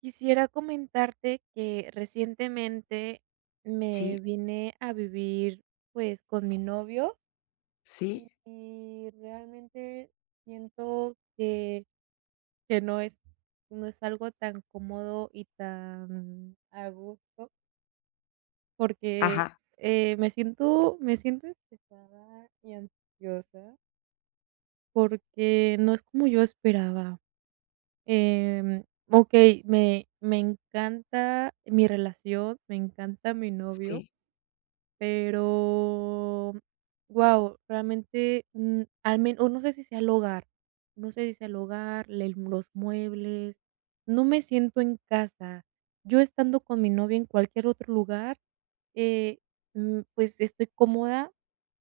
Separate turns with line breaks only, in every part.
Quisiera comentarte que recientemente
Sí,
me vine a vivir, pues, con mi novio y
sí,
y realmente siento que no es no es algo tan cómodo y tan a gusto, porque,
ajá,
me siento estresada y ansiosa porque no es como yo esperaba. Em, okey, me encanta mi relación, me encanta mi novio,
sí,
pero, wow realmente, al menos no sé si sea el hogar, no sé si sea el hogar, el los muebles, no me siento en casa. Yo estando con mi novia en cualquier otro lugar, eh, pues, estoy cómoda,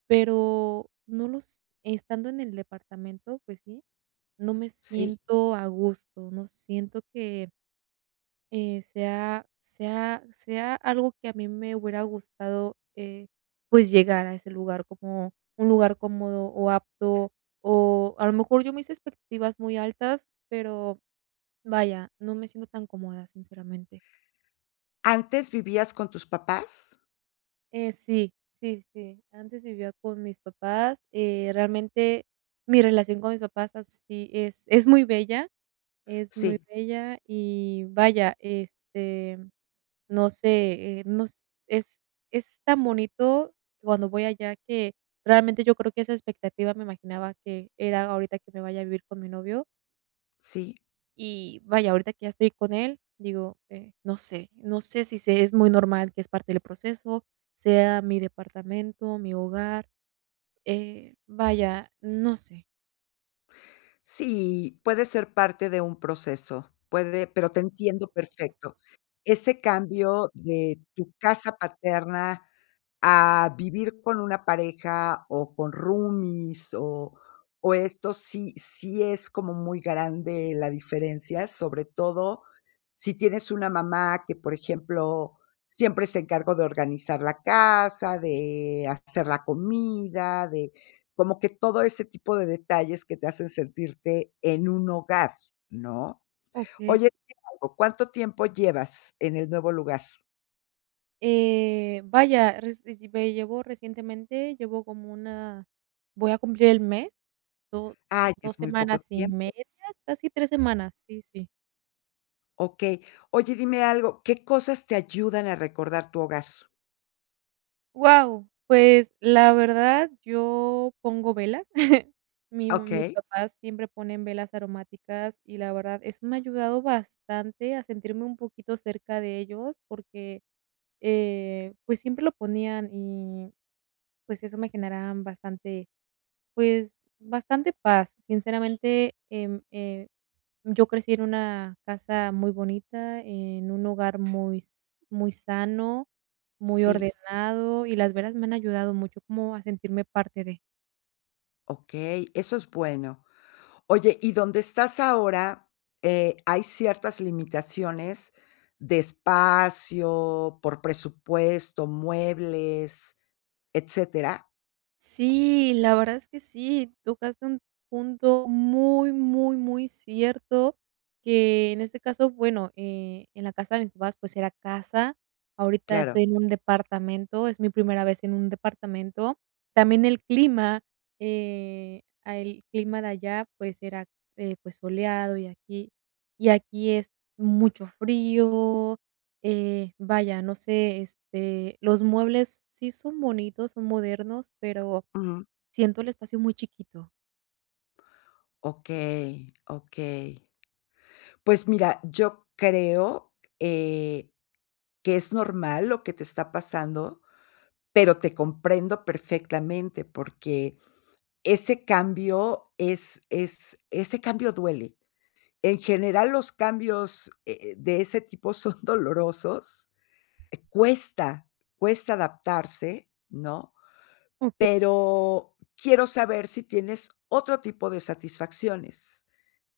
pero no los estando en el departamento, pues sí. No me
sí.
siento a gusto, no siento que, sea algo que a mí me hubiera gustado, pues, llegar a ese lugar como un lugar cómodo o apto, o a lo mejor yo me hice expectativas muy altas, pero vaya, no me siento tan cómoda, sinceramente.
¿Antes vivías con tus papás?
Sí, sí, sí, antes vivía con mis papás, realmente mi relación con mis papás así es muy bella. Es muy
Sí,
bella y vaya, este, no sé, nos es tan bonito cuando voy allá que realmente yo creo que esa expectativa me imaginaba que era ahorita que me vaya a vivir con mi novio
sí,
y vaya, ahorita que ya estoy con él, digo, no sé, no sé si se es muy normal que es parte del proceso, sea mi departamento, mi hogar, vaya, no sé.
sí, puede ser parte de un proceso, puede pero te entiendo perfecto. Ese cambio de tu casa paterna a vivir con una pareja o con roomies o esto sí es como muy grande la diferencia, sobre todo si tienes una mamá que, por ejemplo, siempre se encargó de organizar la casa, de hacer la comida, de como que todo ese tipo de detalles que te hacen sentirte en un hogar, ¿no?
Ok.
Oye, dime algo, ¿cuánto tiempo llevas en el nuevo lugar?
Vaya, recientemente, llevo como una, voy a cumplir el mes, do
Ay,
2
es muy poco
semanas y
tiempo.
media, casi 3 semanas, sí, sí.
Okey. Oye, dime algo, ¿qué cosas te ayudan a recordar tu hogar?
Wow, pues, la verdad, yo pongo velas. Mi mis
Okey,
papás siempre ponen velas aromáticas y la verdad, eso me ha ayudado bastante a sentirme un poquito cerca de ellos porque, pues, siempre lo ponían y, pues, eso me generaban bastante, pues, bastante paz. Sinceramente, yo crecí en una casa muy bonita, en un hogar muy sano, muy
sí,
ordenado, y las velas me han ayudado mucho como a sentirme parte de.
okey, eso es bueno. Oye, ¿y dónde estás ahora, hay ciertas limitaciones de espacio, por presupuesto, muebles, etcétera?
Sí, la verdad es que sí, tocaste un punto muy, muy, muy cierto, que en este caso, bueno, en la casa de mis papás, pues era casa, ahorita
Claro.
estoy en un departamento, es mi primera vez en un departamento, también el clima, el clima de allá, pues era, pues soleado y aquí es mucho frío, vaya, no sé, este, los muebles sí son bonitos, son modernos, pero
Ujú.
siento el espacio muy chiquito.
Okey, okey. Pues mira, yo creo, que es normal lo que te está pasando. Pero te comprendo perfectamente, porque ese cambio es ese cambio duele. En general, los cambios, de ese tipo son dolorosos. Eh, cuesta, cuesta adaptarse, ¿no?
Okey,
Pero quiero saber si tienes otro tipo de satisfacciones,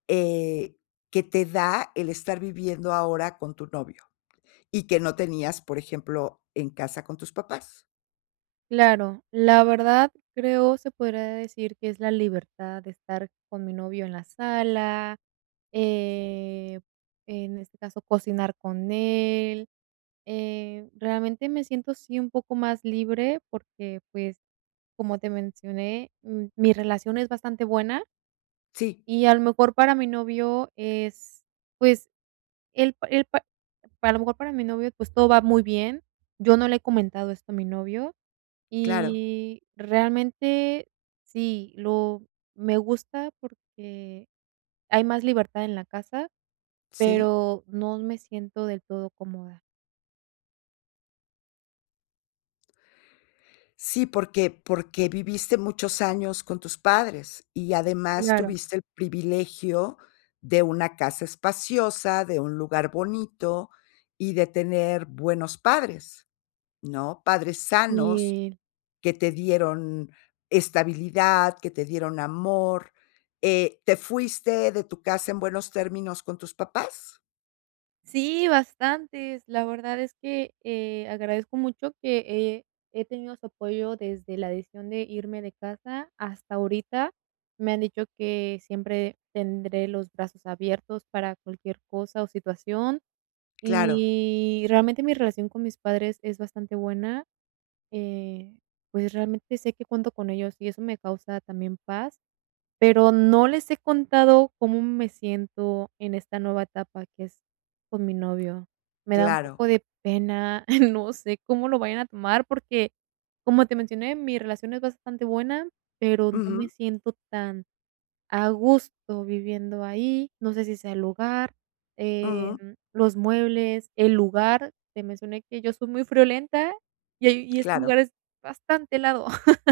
eh, que te da el estar viviendo ahora con tu novio y que no tenías, por ejemplo, en casa con tus papás.
claro. La verdad, creo, se podría decir que es la libertad de estar con mi novio en la sala, eh, en este caso, cocinar con él. Realmente me siento, sí, un poco más libre porque, pues, como te mencioné, mi relación es bastante buena
Sí,
y a lo mejor para mi novio es, pues, él pa a lo mejor para mi novio, pues, todo va muy bien. Yo no le he comentado esto a mi novio.
claro.
Y realmente sí, lo me gusta porque hay más libertad en la casa,
Sí.
pero no me siento del todo cómoda.
Sí, porque viviste muchos años con tus padres y además
Claro.
tuviste el privilegio de una casa espaciosa, de un lugar bonito y de tener buenos padres, ¿no? Padres sanos
Sí,
que te dieron estabilidad, que te dieron amor. ¿Te fuiste de tu casa en buenos términos con tus papás?
sí, bastantes. La verdad es que, agradezco mucho que, eh, he tenido su apoyo desde la decisión de irme de casa hasta ahorita. Me han dicho que siempre tendré los brazos abiertos para cualquier cosa o situación.
Claro,
Y realmente mi relación con mis padres es bastante buena, eh, pues, realmente sé que cuento con ellos y eso me causa también paz, pero no les he contado cómo me siento en esta nueva etapa que es con mi novio. Me da un
claro.
poco de pena, no sé cómo lo vayan a tomar porque, como te mencioné, mi relación es bastante buena, pero no me
Ujú,
siento tan a gusto viviendo ahí, no sé si sea el lugar, em,
ujú,
los muebles, el lugar, te mencioné que yo soy muy friolenta y ese
claro.
lugar es bastante helado.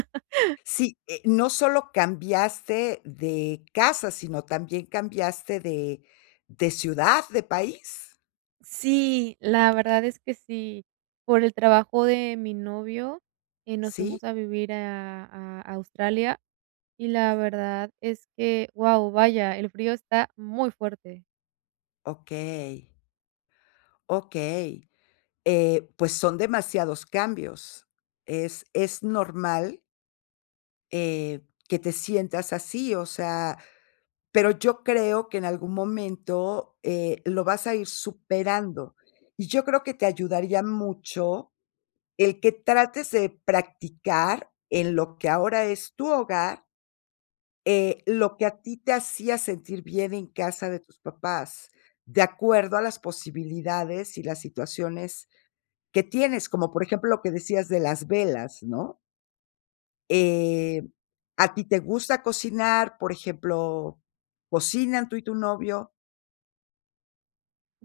Sí, no solo cambiaste de casa, sino también cambiaste de ciudad, de país,
Sí, la verdad es que sí, por el trabajo de mi novio, nos
¿sí?
fuimos a vivir a Australia y la verdad es que, vaya, el frío está muy fuerte.
Okey, okey. Pues son demasiados cambios. Es normal, eh, que te sientas así, o sea, pero yo creo que en algún momento, lo vas a ir superando. Y yo creo que te ayudaría mucho el que trates de practicar en lo que ahora es tu hogar, lo que a ti te hacía sentir bien en casa de tus papás, de acuerdo a las posibilidades y las situaciones que tienes, como por ejemplo lo que decías de las velas, ¿no? Eh, ¿A ti te gusta cocinar? Por ejemplo, ¿cocinan tú y tu novio?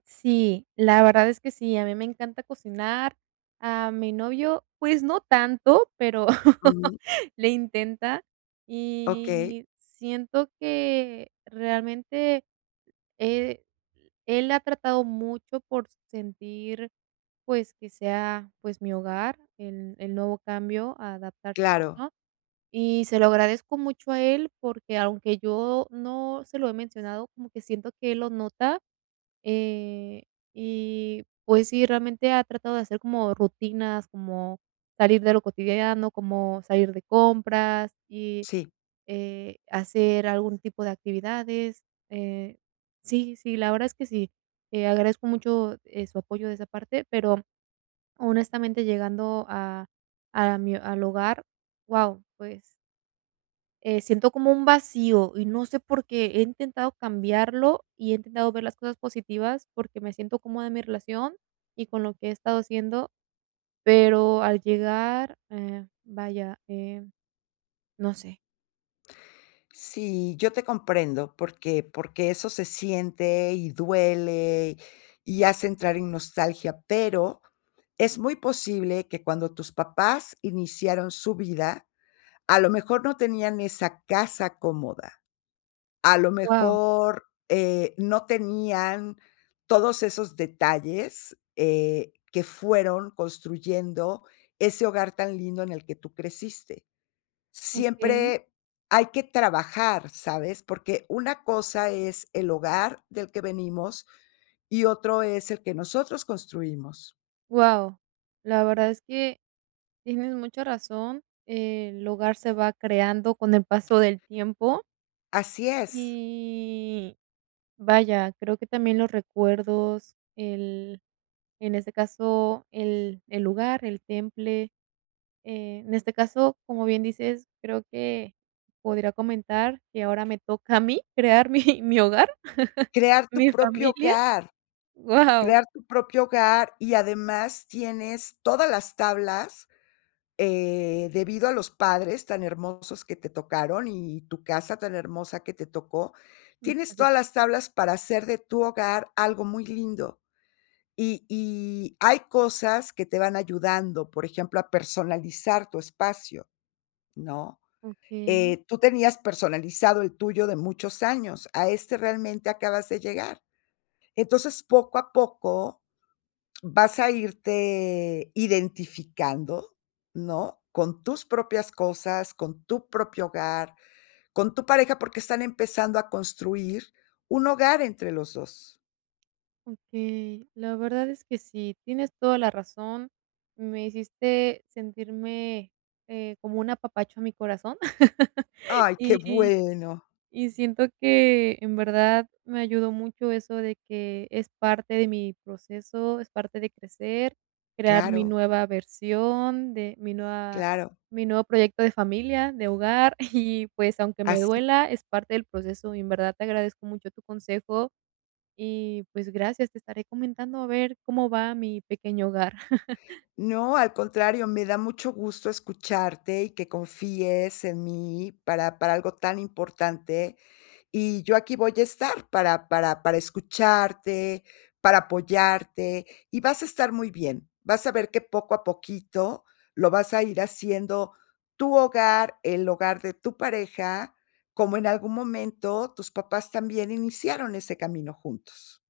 Sí, la verdad es que sí, a mí me encanta cocinar. A mi novio, pues no tanto, pero
Ujú.
le intenta.
Okey,
Y siento que realmente eh, él ha tratado mucho por sentir, pues, que sea, pues, mi hogar, el nuevo cambio, a adaptarse a eso.
claro,
¿No? Y se lo agradezco mucho a él porque aunque yo no se lo he mencionado, como que siento que él lo nota, eh, y pues sí, realmente ha tratado de hacer como rutinas, como salir de lo cotidiano, como salir de compras y,
sí.
hacer algún tipo de actividades. Eh, sí, sí, la verdad es que sí, agradezco mucho, su apoyo de esa parte, pero honestamente llegando a mi al hogar, wow pues, siento como un vacío y no sé por qué. He intentado cambiarlo y he intentado ver las cosas positivas porque me siento cómoda en mi relación y con lo que he estado haciendo, pero al llegar, vaya, no sé.
Sí, yo te comprendo porque eso se siente y duele y hace entrar en nostalgia, pero es muy posible que cuando tus papás iniciaron su vida, a lo mejor no tenían esa casa cómoda, a lo
wow
mejor, no tenían todos esos detalles, que fueron construyendo ese hogar tan lindo en el que tú creciste.
Okey.
Siempre hay que trabajar, ¿sabes? Porque una cosa es el hogar del que venimos y otro es el que nosotros construimos.
wow la verdad es que tienes mucha razón. El hogar se va creando con el paso del tiempo
Así es,
y vaya, creo que también los recuerdos, el en este caso, el lugar, el temple, en este caso, como bien dices, creo que podría comentar que ahora me toca a mí crear mi hogar,
crear tu
mi
propio
familia.
hogar,
wow
crear tu propio hogar y además tienes todas las tablas, debido a los padres tan hermosos que te tocaron y tu casa tan hermosa que te tocó,
Mm,
tienes todas las
adelante.
tablas para hacer de tu hogar algo muy lindo. Y hay cosas que te van ayudando, por ejemplo, a personalizar tu espacio, ¿no?
Okey,
Tú tenías personalizado el tuyo de muchos años, a este realmente acabas de llegar. Entonces, poco a poco vas a irte identificando, ¿no? Con tus propias cosas, con tu propio hogar, con tu pareja, porque están empezando a construir un hogar entre los dos.
okey. La verdad es que sí, tienes toda la razón. Me hiciste sentirme, como un apapacho a mi corazón.
Ay, qué
Y
bueno.
y siento que en verdad me ayudó mucho eso de que es parte de mi proceso, es parte de crecer, crear mi
Claro,
nueva versión, de mi nueva,
claro.
mi nuevo proyecto de familia, de hogar, y pues, aunque me
Así
duela, es parte del proceso, y en verdad te agradezco mucho tu consejo y, pues, gracias, te estaré comentando a ver cómo va mi pequeño hogar.
no, al contrario, me da mucho gusto escucharte y que confíes en mí para algo tan importante. Y yo aquí voy a estar para escucharte, para apoyarte, y vas a estar muy bien. Vas a ver que poco a poquito lo vas a ir haciendo tu hogar, el hogar de tu pareja, como en algún momento tus papás también iniciaron ese camino juntos.